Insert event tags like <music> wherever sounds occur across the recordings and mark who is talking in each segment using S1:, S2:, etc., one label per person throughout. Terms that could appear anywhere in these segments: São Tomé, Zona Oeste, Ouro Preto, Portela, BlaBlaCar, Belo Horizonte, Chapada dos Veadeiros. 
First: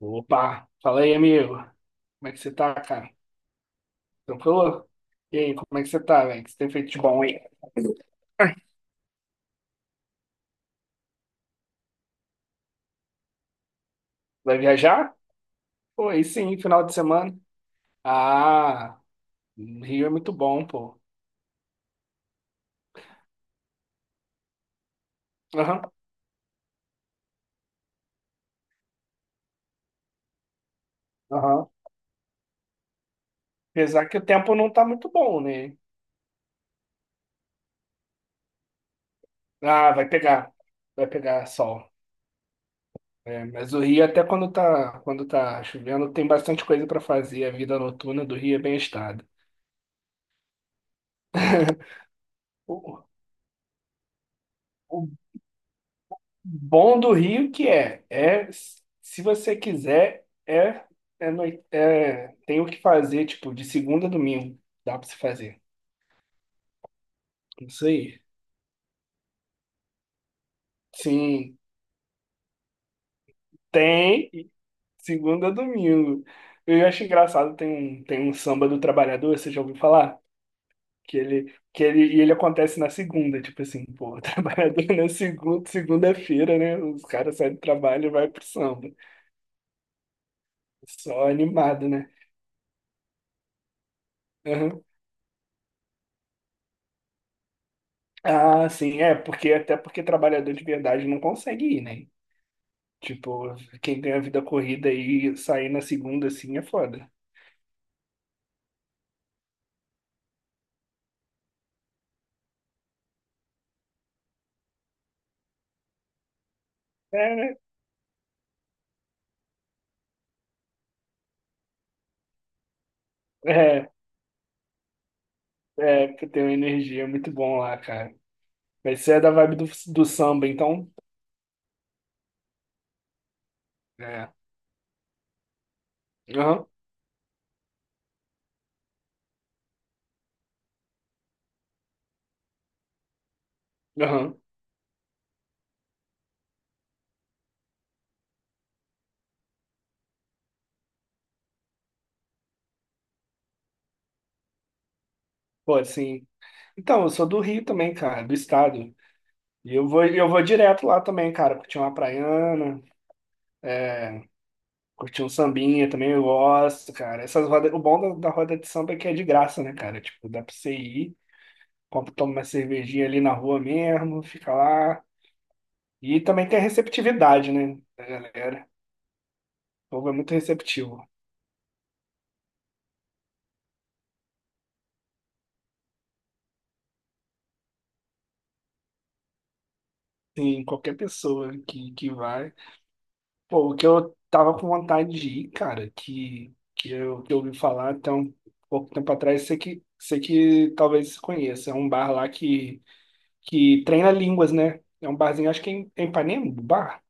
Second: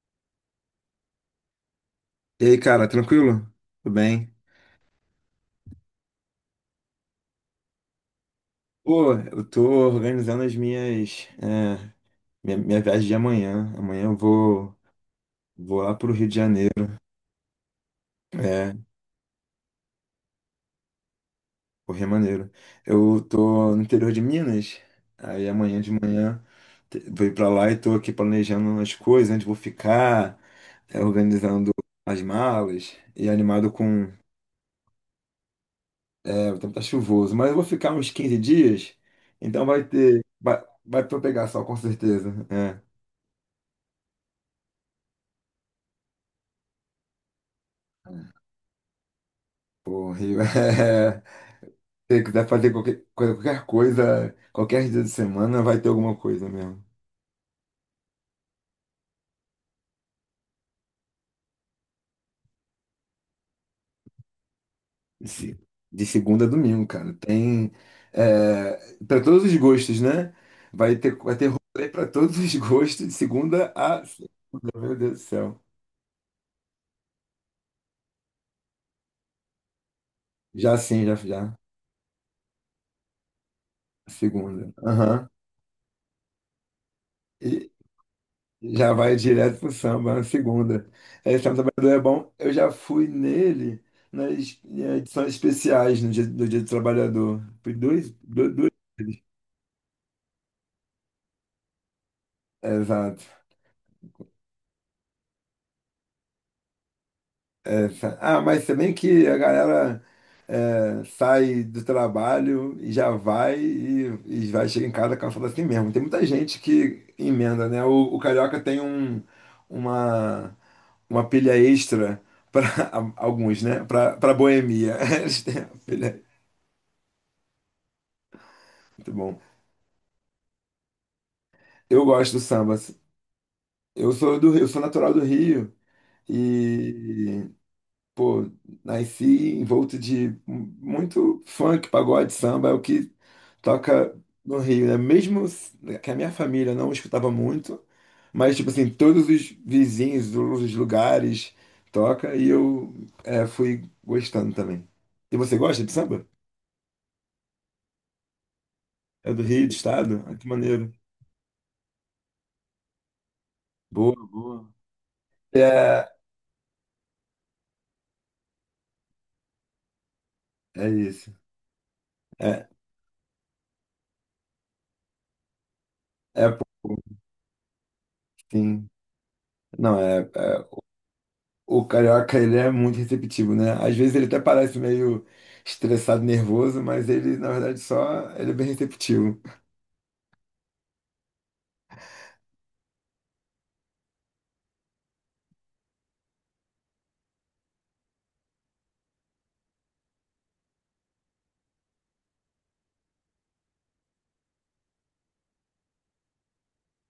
S1: Opa, fala aí, amigo. Como é que
S2: E
S1: você
S2: aí,
S1: tá,
S2: cara,
S1: cara?
S2: tranquilo? Tudo bem?
S1: Tranquilo? E aí, como é que você tá, velho? O que você tem feito de bom aí?
S2: Pô, eu tô organizando as minhas, minha viagem de amanhã. Amanhã eu
S1: Vai
S2: vou,
S1: viajar?
S2: vou lá
S1: Pô,
S2: pro
S1: aí
S2: Rio de
S1: sim,
S2: Janeiro.
S1: final de semana.
S2: É,
S1: Ah, Rio é muito bom, pô.
S2: pro Rio de Janeiro. Eu tô no interior de Minas. Aí amanhã
S1: Aham,
S2: de manhã vou ir pra lá e tô aqui planejando as coisas, onde vou ficar,
S1: aham.
S2: organizando as malas e animado com.
S1: Apesar que o tempo não tá muito bom, né?
S2: É, o tempo tá chuvoso, mas eu vou ficar uns 15 dias, então vai
S1: Ah, vai
S2: ter.
S1: pegar.
S2: Vai
S1: Vai
S2: pra eu
S1: pegar
S2: pegar sol, com
S1: sol.
S2: certeza. É.
S1: É, mas o Rio, até quando tá chovendo, tem bastante coisa pra fazer. A vida noturna do Rio é bem agitada.
S2: Pô, Rio. <laughs> Se quiser fazer qualquer
S1: O,
S2: coisa, qualquer coisa, qualquer dia de
S1: o
S2: semana vai ter alguma coisa mesmo.
S1: bom do Rio que é, é se você quiser, é, tem o que fazer, tipo, de segunda a domingo, dá pra você
S2: De, se-
S1: fazer.
S2: de segunda a domingo, cara. Tem
S1: Isso aí.
S2: é... para todos os gostos, né? Vai ter
S1: Sim,
S2: rolê para todos os gostos, de segunda a
S1: tem
S2: segunda. Meu Deus do
S1: segunda a
S2: céu.
S1: domingo. Eu acho engraçado, tem um samba do trabalhador, você já ouviu falar?
S2: Já sim, já,
S1: Que ele,
S2: já.
S1: que ele, e ele acontece na segunda, tipo assim, pô, o <laughs>
S2: Segunda.
S1: trabalhador na
S2: Aham.
S1: segunda, segunda-feira, né? Os caras saem do trabalho e vai pro samba.
S2: Já vai direto pro samba, na segunda.
S1: Só
S2: É, Samba
S1: animado,
S2: Trabalhador é
S1: né?
S2: bom. Eu já fui nele nas edições especiais no dia, do Dia do Trabalhador. Fui
S1: Ah,
S2: duas
S1: sim, é,
S2: vezes.
S1: porque até porque trabalhador de verdade não consegue ir, né?
S2: Exato.
S1: Tipo, quem ganha vida corrida e sair na segunda assim é foda.
S2: Essa. Ah, mas também que a galera sai do trabalho e já vai e vai chegar em casa cansado assim mesmo. Tem muita gente que
S1: É, né?
S2: emenda, né? O carioca tem uma uma pilha extra para <laughs> alguns, né?
S1: é,
S2: Para boemia. <laughs> Eles têm uma
S1: é,
S2: pilha.
S1: que tem uma energia muito bom lá, cara. Mas
S2: Muito
S1: você é da
S2: bom.
S1: vibe do, do samba, então?
S2: Eu gosto do samba. Eu
S1: É.
S2: sou do Rio, eu sou natural do Rio
S1: Aham,
S2: e pô, nasci envolto de muito funk, pagode, samba, é o que toca
S1: aham.
S2: no Rio, né? Mesmo que a minha família não escutava muito, mas tipo assim, todos os vizinhos, todos os lugares toca e eu fui gostando também. E você
S1: Pô,
S2: gosta de samba?
S1: assim. Então, eu sou do Rio também, cara, do estado.
S2: É do Rio, do
S1: E
S2: estado?
S1: eu
S2: Ah,
S1: vou
S2: que
S1: direto
S2: maneiro.
S1: lá também, cara, curtir uma praiana,
S2: Boa,
S1: é,
S2: boa.
S1: curtir um sambinha
S2: É,
S1: também, eu gosto, cara. Essas rodas, o bom da, da roda de samba é que é de graça, né, cara? Tipo, dá pra você
S2: é
S1: ir,
S2: isso.
S1: compra, toma uma
S2: É,
S1: cervejinha ali na rua mesmo, fica lá. E
S2: é
S1: também tem a
S2: pouco,
S1: receptividade, né, da galera.
S2: sim.
S1: O
S2: Não.
S1: povo é muito receptivo.
S2: O carioca, ele é muito receptivo, né? Às vezes ele até parece meio estressado, nervoso, mas ele, na verdade, só... Ele é bem receptivo.
S1: Tem qualquer pessoa que vai. Pô, o que eu tava com vontade de ir, cara, que eu ouvi falar até um pouco tempo atrás, sei que talvez você conheça. É um bar lá que treina línguas, né? É um barzinho, acho que é em Ipanema, o bar.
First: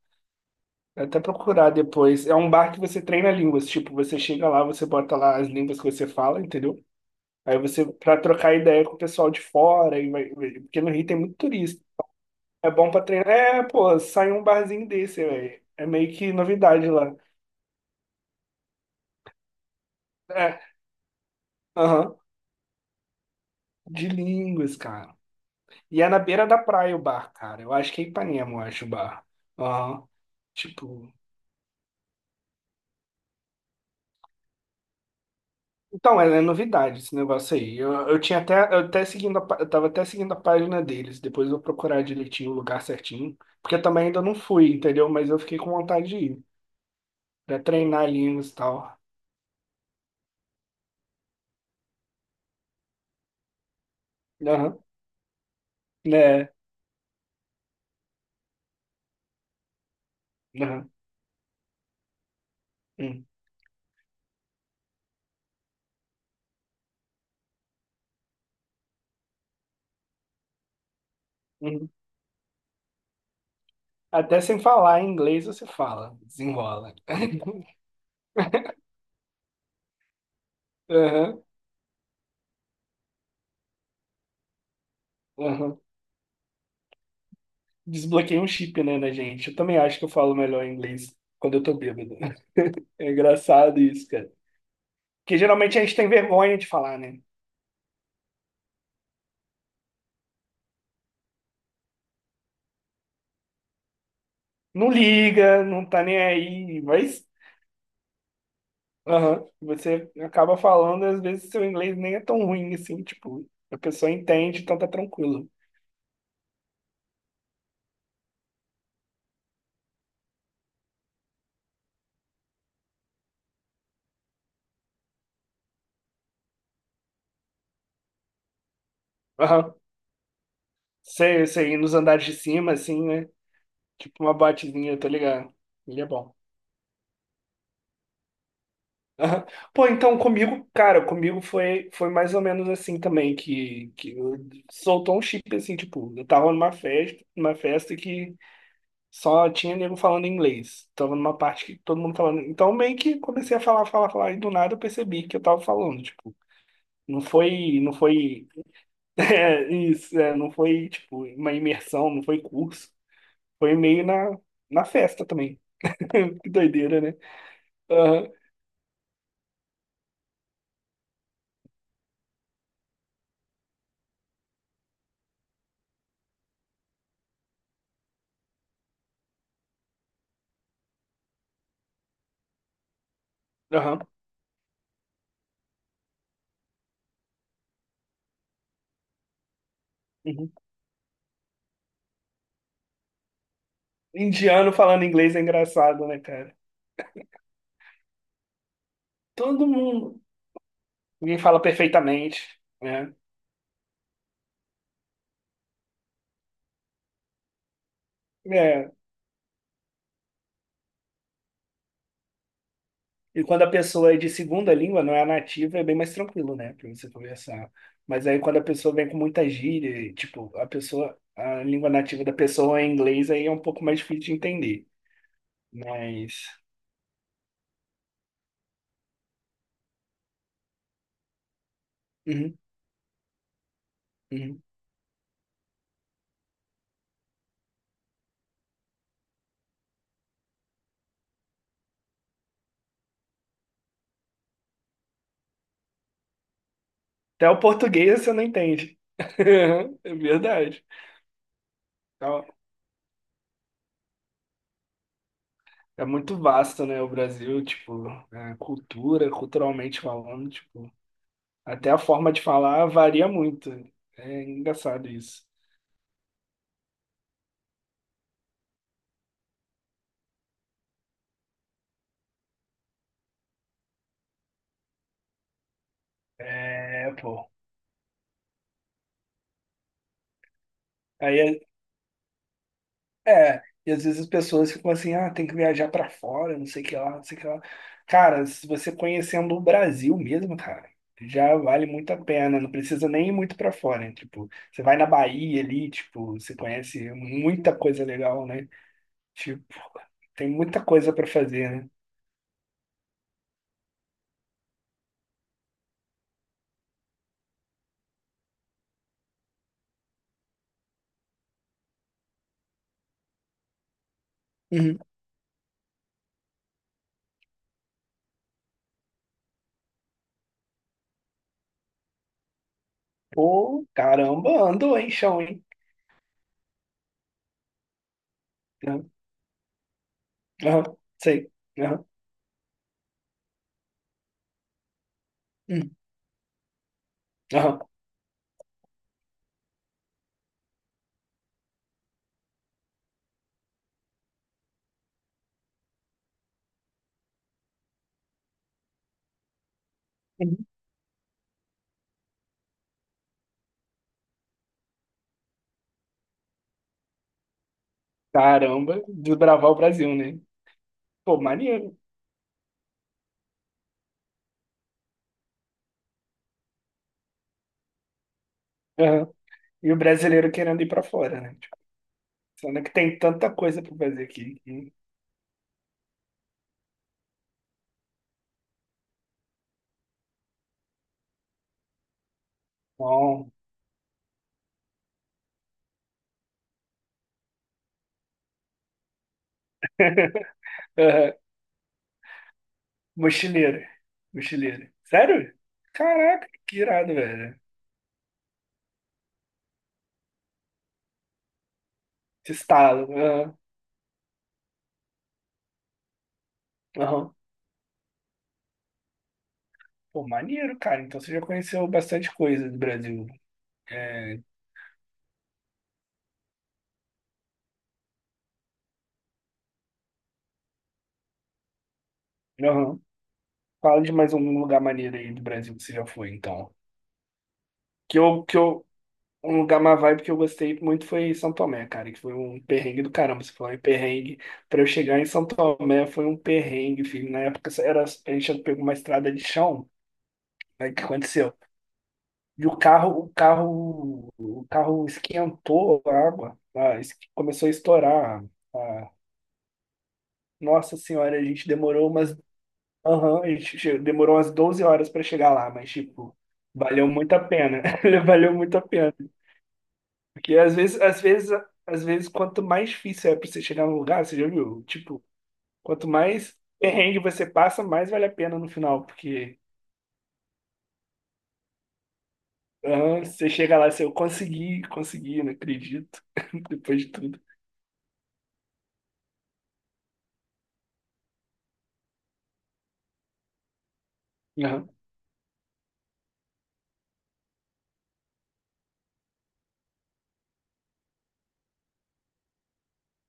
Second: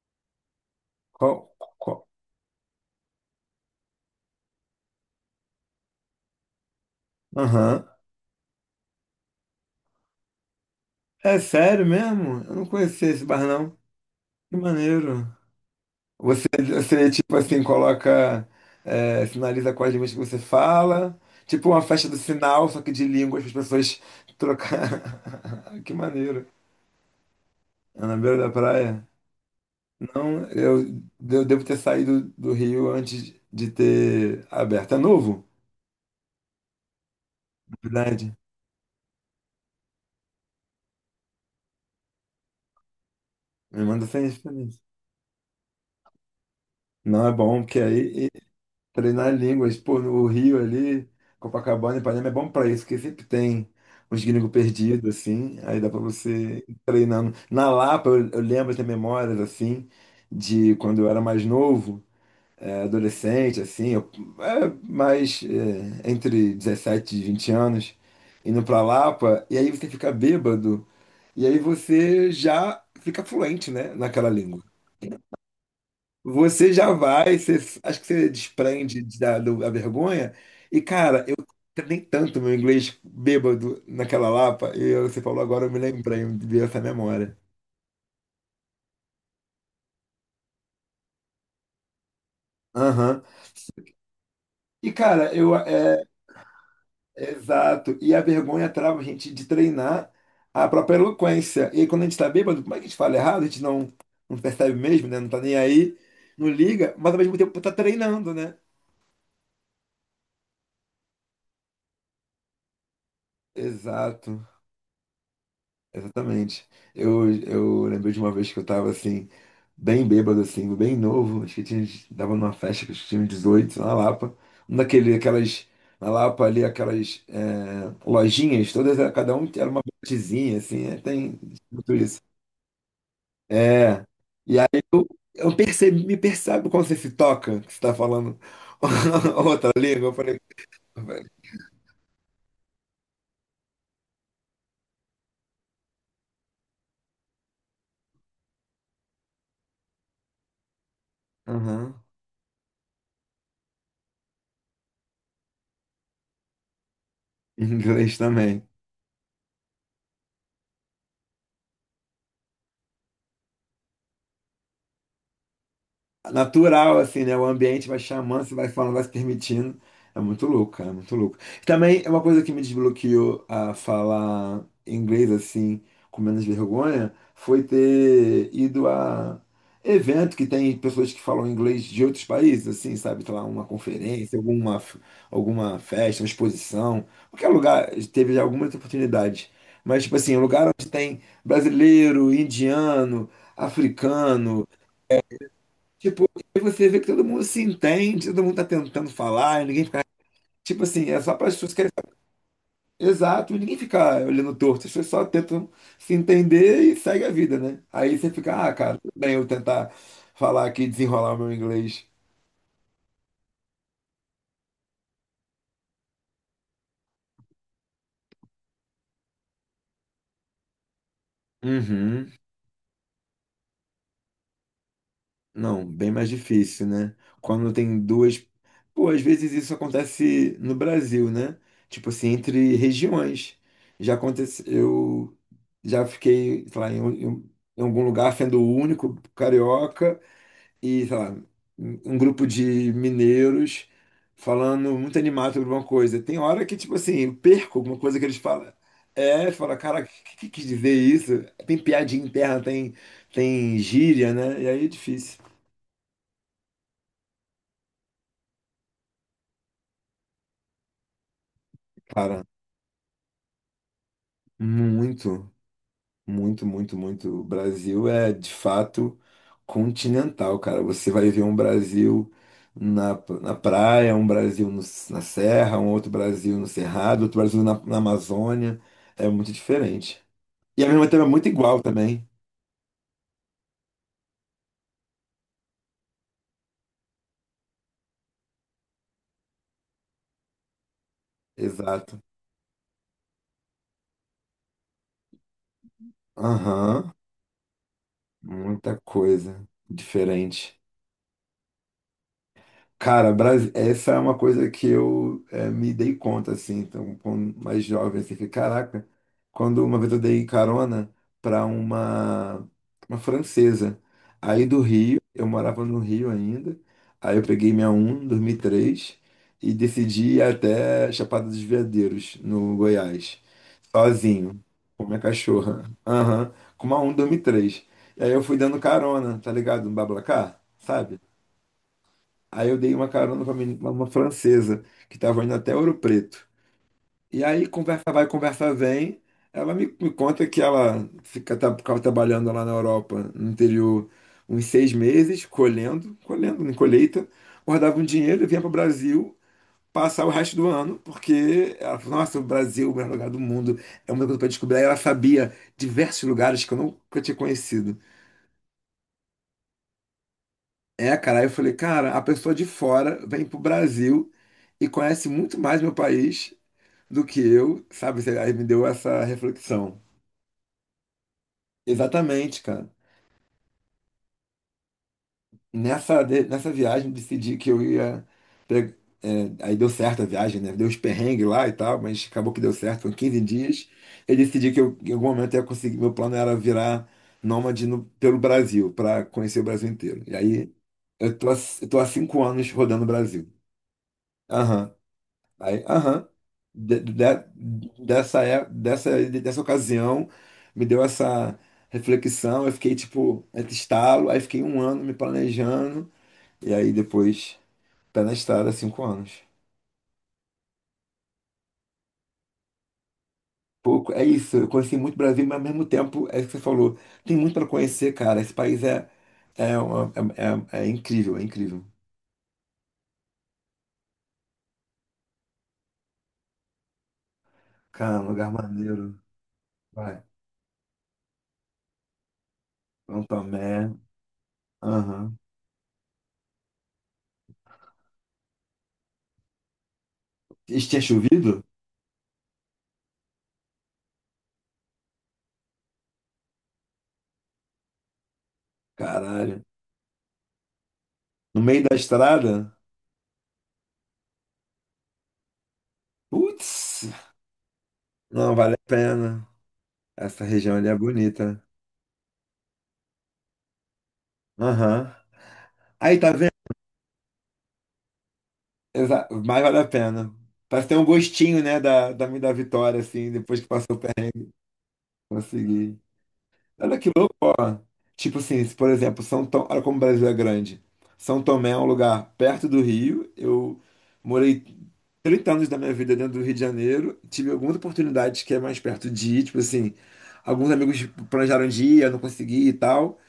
S1: Vou até
S2: Qual?
S1: procurar
S2: Qual?
S1: depois. É um bar que você treina línguas. Tipo, você chega lá, você bota lá as línguas que você fala, entendeu? Aí você,
S2: Aham.
S1: pra trocar ideia com o pessoal de fora, e porque no Rio tem muito
S2: É
S1: turista.
S2: sério mesmo? Eu não
S1: É bom pra
S2: conhecia esse
S1: treinar.
S2: bar,
S1: É,
S2: não.
S1: pô, sai um
S2: Que
S1: barzinho desse,
S2: maneiro.
S1: velho. É meio que
S2: Você,
S1: novidade
S2: você
S1: lá.
S2: tipo assim, coloca, sinaliza quais línguas que você
S1: É,
S2: fala. Tipo uma festa do
S1: aham.
S2: sinal, só que de línguas, para as pessoas
S1: De línguas, cara.
S2: trocar. <laughs> Que
S1: E é na
S2: maneiro.
S1: beira da praia o bar, cara. Eu acho que
S2: É
S1: é
S2: na beira da
S1: Ipanema, eu acho o
S2: praia?
S1: bar. Aham.
S2: Não, eu,
S1: Tipo.
S2: eu devo ter saído do Rio antes de ter aberto. É novo?
S1: Então, é, é novidade esse negócio aí. Eu
S2: Verdade.
S1: tinha até. Eu tava até seguindo a página deles. Depois eu vou procurar direitinho o lugar certinho. Porque eu
S2: Me manda
S1: também ainda
S2: sem
S1: não fui,
S2: referência.
S1: entendeu? Mas eu fiquei com vontade de ir.
S2: Não é
S1: Pra
S2: bom, porque
S1: treinar
S2: aí.
S1: línguas e tal.
S2: Treinar línguas, pô, no Rio ali, Copacabana, Ipanema é bom pra isso, porque sempre tem uns gringos
S1: Aham.
S2: perdidos, assim, aí dá pra
S1: Né?
S2: você ir treinando. Na Lapa, eu lembro de ter memórias, assim, de
S1: Aham.
S2: quando eu era mais novo,
S1: Hum.
S2: adolescente, assim, eu, é, mais eh, entre 17 e 20 anos, indo pra Lapa, e aí você fica bêbado, e aí
S1: Uhum.
S2: você já fica fluente, né, naquela
S1: Até sem
S2: língua.
S1: falar em inglês você fala,
S2: Você já
S1: desenrola.
S2: vai, você,
S1: <laughs>
S2: acho que você desprende da vergonha. E, cara, eu
S1: Aham.
S2: nem tanto meu inglês bêbado naquela Lapa, e você falou agora, eu me
S1: Aham.
S2: lembrei, me veio essa memória.
S1: Desbloqueei um chip, né, na gente. Eu também acho que eu falo melhor inglês quando eu tô bêbado. <laughs> É
S2: Aham.
S1: engraçado isso, cara.
S2: E, cara,
S1: Porque
S2: eu.
S1: geralmente a gente
S2: É,
S1: tem vergonha de falar, né?
S2: é exato. E a vergonha trava a gente de treinar a própria eloquência. E aí, quando a gente tá bêbado, como é que a gente fala errado? A gente não percebe
S1: Não
S2: mesmo, né? Não tá nem
S1: liga, não
S2: aí,
S1: tá nem
S2: não
S1: aí,
S2: liga, mas ao
S1: mas
S2: mesmo tempo tá treinando, né?
S1: aham, você acaba falando, às vezes seu inglês nem é tão ruim assim, tipo, a pessoa
S2: Exato.
S1: entende, então tá tranquilo.
S2: Exatamente. Eu lembrei de uma vez que eu tava assim, bem bêbado, assim, bem novo. Acho que tava numa festa que eu tinha 18 na Lapa. Um daquele, aquelas, na Lapa ali, aquelas lojinhas, todas, cada um era
S1: Aham.
S2: uma botezinha, assim, tem
S1: Sei, você
S2: tudo
S1: nos
S2: isso.
S1: andares de cima, assim, né?
S2: É.
S1: Tipo uma
S2: E aí
S1: batezinha, tá ligado?
S2: eu
S1: Ele
S2: percebi,
S1: é
S2: me
S1: bom.
S2: percebe quando você se toca, que você tá falando <laughs>
S1: Aham.
S2: outra
S1: Pô,
S2: língua. Eu
S1: então
S2: falei,
S1: comigo, cara,
S2: velho.
S1: comigo foi, foi mais ou menos assim também, soltou um chip assim, tipo, eu tava numa festa que só tinha nego falando inglês. Tava numa parte que todo
S2: Aham.
S1: mundo falando. Então meio que comecei a falar, falar, falar, e do nada eu percebi que eu tava falando, tipo, não
S2: Em
S1: foi, não
S2: inglês
S1: foi,
S2: também.
S1: <laughs> é, isso, não foi, tipo, uma imersão, não foi curso, foi meio na, na festa também. <laughs> Que
S2: Natural,
S1: doideira, né?
S2: assim, né? O ambiente vai
S1: Aham,
S2: chamando, você vai falando, vai se permitindo. É muito louco, cara, é muito louco. Também é uma coisa que me desbloqueou a falar inglês, assim, com menos vergonha, foi ter ido a evento que tem pessoas que falam inglês de outros países, assim, sabe? Sei lá, uma
S1: aham.
S2: conferência, alguma festa, uma exposição, qualquer lugar, teve já algumas oportunidades. Mas, tipo assim, um
S1: Uhum.
S2: lugar onde tem brasileiro, indiano, africano,
S1: Indiano falando inglês é engraçado, né,
S2: tipo,
S1: cara?
S2: e você vê que todo mundo se entende, todo mundo tá tentando falar, e
S1: Todo
S2: ninguém fica.
S1: mundo.
S2: Tipo assim, é só
S1: Ninguém
S2: para as
S1: fala
S2: pessoas que querem saber.
S1: perfeitamente, né?
S2: Exato, e ninguém fica olhando torto, as pessoas só tentam se entender e segue a vida, né? Aí você fica, ah,
S1: É.
S2: cara, tudo bem eu tentar falar aqui, desenrolar o meu inglês.
S1: E quando a pessoa é de segunda língua, não é a nativa, é bem mais tranquilo, né, pra você conversar. Mas aí quando a pessoa vem com muita gíria, e, tipo, a pessoa, a língua nativa
S2: Uhum.
S1: da pessoa é inglês, aí é um pouco mais difícil de entender.
S2: Não, bem mais
S1: Mas.
S2: difícil, né? Quando tem duas. Pô, às vezes isso acontece no Brasil, né? Tipo assim,
S1: Uhum,
S2: entre regiões. Já
S1: uhum.
S2: aconteceu. Eu já fiquei, sei lá, em algum lugar sendo o único carioca e, sei lá, um grupo de mineiros falando muito animado sobre alguma coisa. Tem hora que, tipo assim, eu
S1: Até o
S2: perco alguma coisa
S1: português
S2: que
S1: você
S2: eles
S1: não
S2: falam.
S1: entende.
S2: É, fala, cara,
S1: <laughs>
S2: o
S1: É
S2: que, que quis
S1: verdade.
S2: dizer isso? Tem piadinha
S1: Então,
S2: interna, tem gíria, né? E aí é difícil.
S1: é muito vasto, né, o Brasil, tipo, a cultura, culturalmente falando, tipo, até a forma de
S2: Cara,
S1: falar varia muito. É engraçado isso.
S2: muito, muito, muito, muito. O Brasil é de fato continental, cara. Você vai ver um Brasil na, na praia, um Brasil na serra, um outro Brasil no
S1: É,
S2: Cerrado, outro
S1: pô.
S2: Brasil na Amazônia. É muito diferente. E ao mesmo tempo é muito
S1: Aí,
S2: igual também.
S1: é, e às vezes as pessoas ficam assim, ah, tem que viajar pra fora, não sei o que lá, não sei o que lá. Cara, se você conhecendo o Brasil mesmo, cara, já vale muito a
S2: Exato.
S1: pena, não precisa nem ir muito pra fora, né? Tipo, você vai na Bahia ali, tipo, você conhece
S2: Aham.
S1: muita coisa legal, né?
S2: Muita coisa
S1: Tipo, tem
S2: diferente.
S1: muita coisa pra fazer, né?
S2: Cara, essa é uma coisa que eu me dei conta, assim, então, quando mais jovem, assim, que, caraca, quando uma vez eu dei carona para uma francesa, aí do Rio, eu morava no Rio ainda, aí eu peguei minha um em 2003 e três e decidi ir até Chapada dos Veadeiros, no Goiás,
S1: Pô, caramba,
S2: sozinho,
S1: andou,
S2: com
S1: hein,
S2: minha
S1: chão, hein?
S2: cachorra, aham, com uma um em 2003. E três. E aí eu fui dando
S1: Aham,
S2: carona, tá ligado, no BlaBlaCar,
S1: aham,
S2: sabe?
S1: sei. Aham,
S2: Aí eu dei uma carona pra uma francesa que tava indo até Ouro
S1: hum,
S2: Preto. E aí
S1: aham.
S2: conversa vai, conversa vem. Ela me conta que ela ficava trabalhando lá na Europa, no interior, uns 6 meses, colhendo, colhendo, em colheita, guardava um dinheiro e vinha para o Brasil passar o resto
S1: Uhum.
S2: do ano, porque ela falou, nossa, o Brasil é o melhor lugar do mundo, é uma coisa para descobrir. Aí ela sabia diversos lugares que eu nunca tinha conhecido.
S1: Caramba, desbravar o Brasil, né?
S2: É,
S1: Pô,
S2: cara, aí eu falei,
S1: maneiro.
S2: cara, a pessoa de fora vem pro Brasil e conhece muito mais meu país do que eu, sabe? Aí me deu essa
S1: Aham. E o
S2: reflexão.
S1: brasileiro querendo ir pra fora, né? Tipo,
S2: Exatamente,
S1: sendo
S2: cara.
S1: que tem tanta coisa pra fazer aqui. Que.
S2: Nessa viagem decidi que eu ia. pe- Aí deu certo a viagem, né? Deu os perrengues lá e tal, mas acabou que deu certo, foram 15
S1: Bom.
S2: dias. Eu decidi que eu, em algum momento eu ia conseguir. Meu plano era virar nômade pelo Brasil, para conhecer o Brasil inteiro. E
S1: <laughs>
S2: aí
S1: Aham.
S2: eu tô, há- eu tô há 5 anos rodando o Brasil.
S1: Mochileiro. Mochileiro.
S2: Aham.
S1: Sério?
S2: Aí, aham,
S1: Caraca, que
S2: de- de-
S1: irado, velho.
S2: dessa ocasião, me deu essa
S1: Esse
S2: reflexão, eu fiquei
S1: estalo.
S2: tipo,
S1: Aham.
S2: entre estalo, aí fiquei um ano me planejando, e aí
S1: Aham.
S2: depois, pé na estrada, 5 anos.
S1: Pô, maneiro, cara. Então você já conheceu bastante coisa do Brasil, né?
S2: Pouco, é
S1: É...
S2: isso, eu conheci muito Brasil, mas ao mesmo tempo, é isso que você falou, tem muito para conhecer, cara, esse país é incrível, é incrível.
S1: aham. Fala de mais um lugar maneiro aí do Brasil que você já foi, então.
S2: Cara, um lugar
S1: Que eu,
S2: maneiro,
S1: um lugar má
S2: vai,
S1: vibe que eu gostei muito foi São Tomé, cara, que foi um perrengue do
S2: São
S1: caramba. Você falou em
S2: Tomé,
S1: perrengue. Pra eu chegar em
S2: aham.
S1: São Tomé foi um perrengue, filho. Na época era, a gente pegou uma estrada de chão,
S2: E
S1: aí o
S2: tinha
S1: que aconteceu?
S2: chovido?
S1: E o carro esquentou a água, tá? Es- começou a estourar. A.
S2: Caralho.
S1: Nossa Senhora, a
S2: No
S1: gente
S2: meio da
S1: demorou umas,
S2: estrada?
S1: aham, e demorou umas 12 horas pra chegar lá, mas, tipo, valeu
S2: Putz,
S1: muito a pena. <laughs> Valeu
S2: não vale a
S1: muito a pena.
S2: pena. Essa
S1: Porque às
S2: região ali é
S1: vezes, às vezes,
S2: bonita.
S1: às vezes, quanto mais difícil é pra você chegar num lugar, você já viu?
S2: Aham.
S1: Tipo, quanto
S2: Aí, tá vendo?
S1: mais perrengue você passa, mais vale a pena no final.
S2: Exa
S1: Porque
S2: Mas vale a pena. Parece ter um gostinho, né, da vitória,
S1: aham,
S2: assim,
S1: você
S2: depois que
S1: chega lá,
S2: passou o
S1: você, eu
S2: perrengue,
S1: consegui, consegui, não
S2: conseguir.
S1: acredito. <laughs>
S2: Olha
S1: Depois de
S2: que louco,
S1: tudo.
S2: ó. Tipo assim, se, por exemplo, São Tomé, olha como o Brasil é grande. São Tomé é um lugar perto do Rio. Eu morei
S1: Aham,
S2: 30 anos da minha vida dentro do Rio de Janeiro. Tive algumas oportunidades que é mais perto de ir, tipo assim, alguns amigos planejaram de ir, eu não consegui e tal.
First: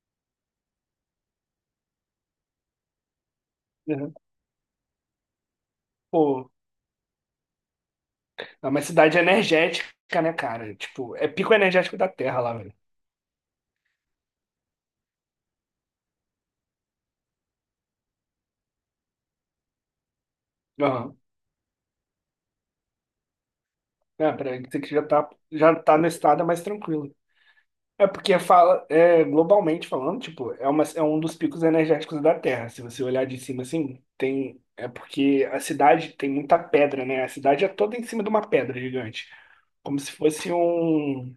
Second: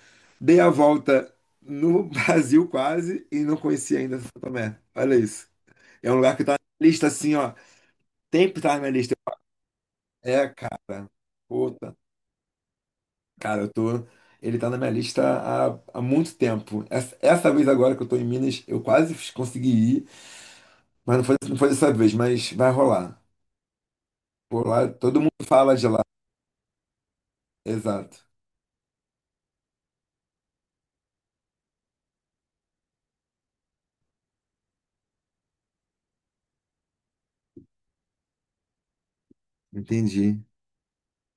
S2: Dei a volta no <laughs> Brasil quase e não conheci
S1: aham.
S2: ainda São Tomé. Olha isso. É um lugar que
S1: Pô,
S2: tá na lista assim, ó. Tem que
S1: é
S2: tá na
S1: uma
S2: minha lista.
S1: cidade energética, né,
S2: É,
S1: cara?
S2: cara.
S1: Tipo, é pico
S2: Puta.
S1: energético da Terra lá, velho.
S2: Cara, eu tô. Ele tá na minha lista há muito tempo. Essa vez agora que eu tô em Minas, eu quase consegui ir,
S1: Aham.
S2: mas não foi, não foi dessa vez, mas vai rolar.
S1: É, pra
S2: Por
S1: você
S2: lá,
S1: que
S2: todo mundo fala
S1: já
S2: de
S1: tá
S2: lá.
S1: no estado mais tranquilo. É
S2: Exato.
S1: porque fala, globalmente falando, tipo, é um dos picos energéticos da Terra. Se você olhar de cima assim, tem. É porque a cidade tem muita pedra, né? A cidade é toda em cima de uma pedra gigante. Como se
S2: Entendi.
S1: fosse um,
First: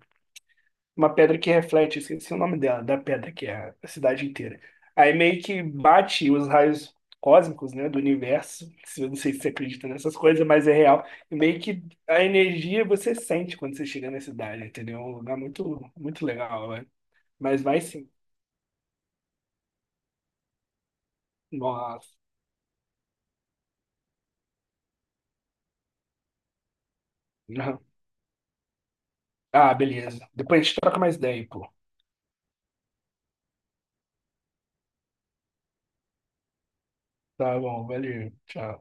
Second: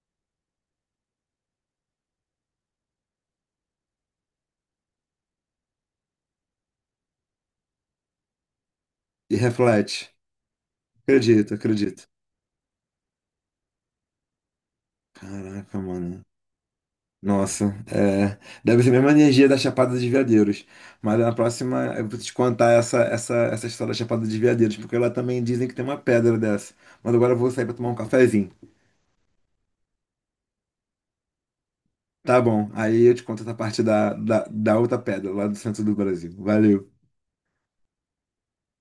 S1: uma pedra que reflete, esqueci o nome dela, da pedra, que é a cidade inteira. Aí meio que bate os raios cósmicos, né, do universo. Eu não sei
S2: E
S1: se você acredita
S2: reflete.
S1: nessas coisas, mas é real. E
S2: Acredito,
S1: meio que
S2: acredito.
S1: a energia você sente quando você chega na cidade, entendeu? É um lugar
S2: Caraca,
S1: muito,
S2: mano.
S1: muito legal, né? Mas
S2: Nossa,
S1: vai sim.
S2: deve ser a mesma energia da Chapada dos Veadeiros. Mas na próxima eu
S1: Nossa.
S2: vou te contar essa história da Chapada dos Veadeiros, porque lá também dizem que tem uma pedra dessa. Mas agora eu vou sair para tomar um
S1: <laughs>
S2: cafezinho.
S1: Ah, beleza. Depois a gente troca mais ideia, pô.
S2: Tá bom, aí eu te conto essa parte da outra pedra lá do centro do Brasil. Valeu.
S1: Tá bom, valeu. Tchau.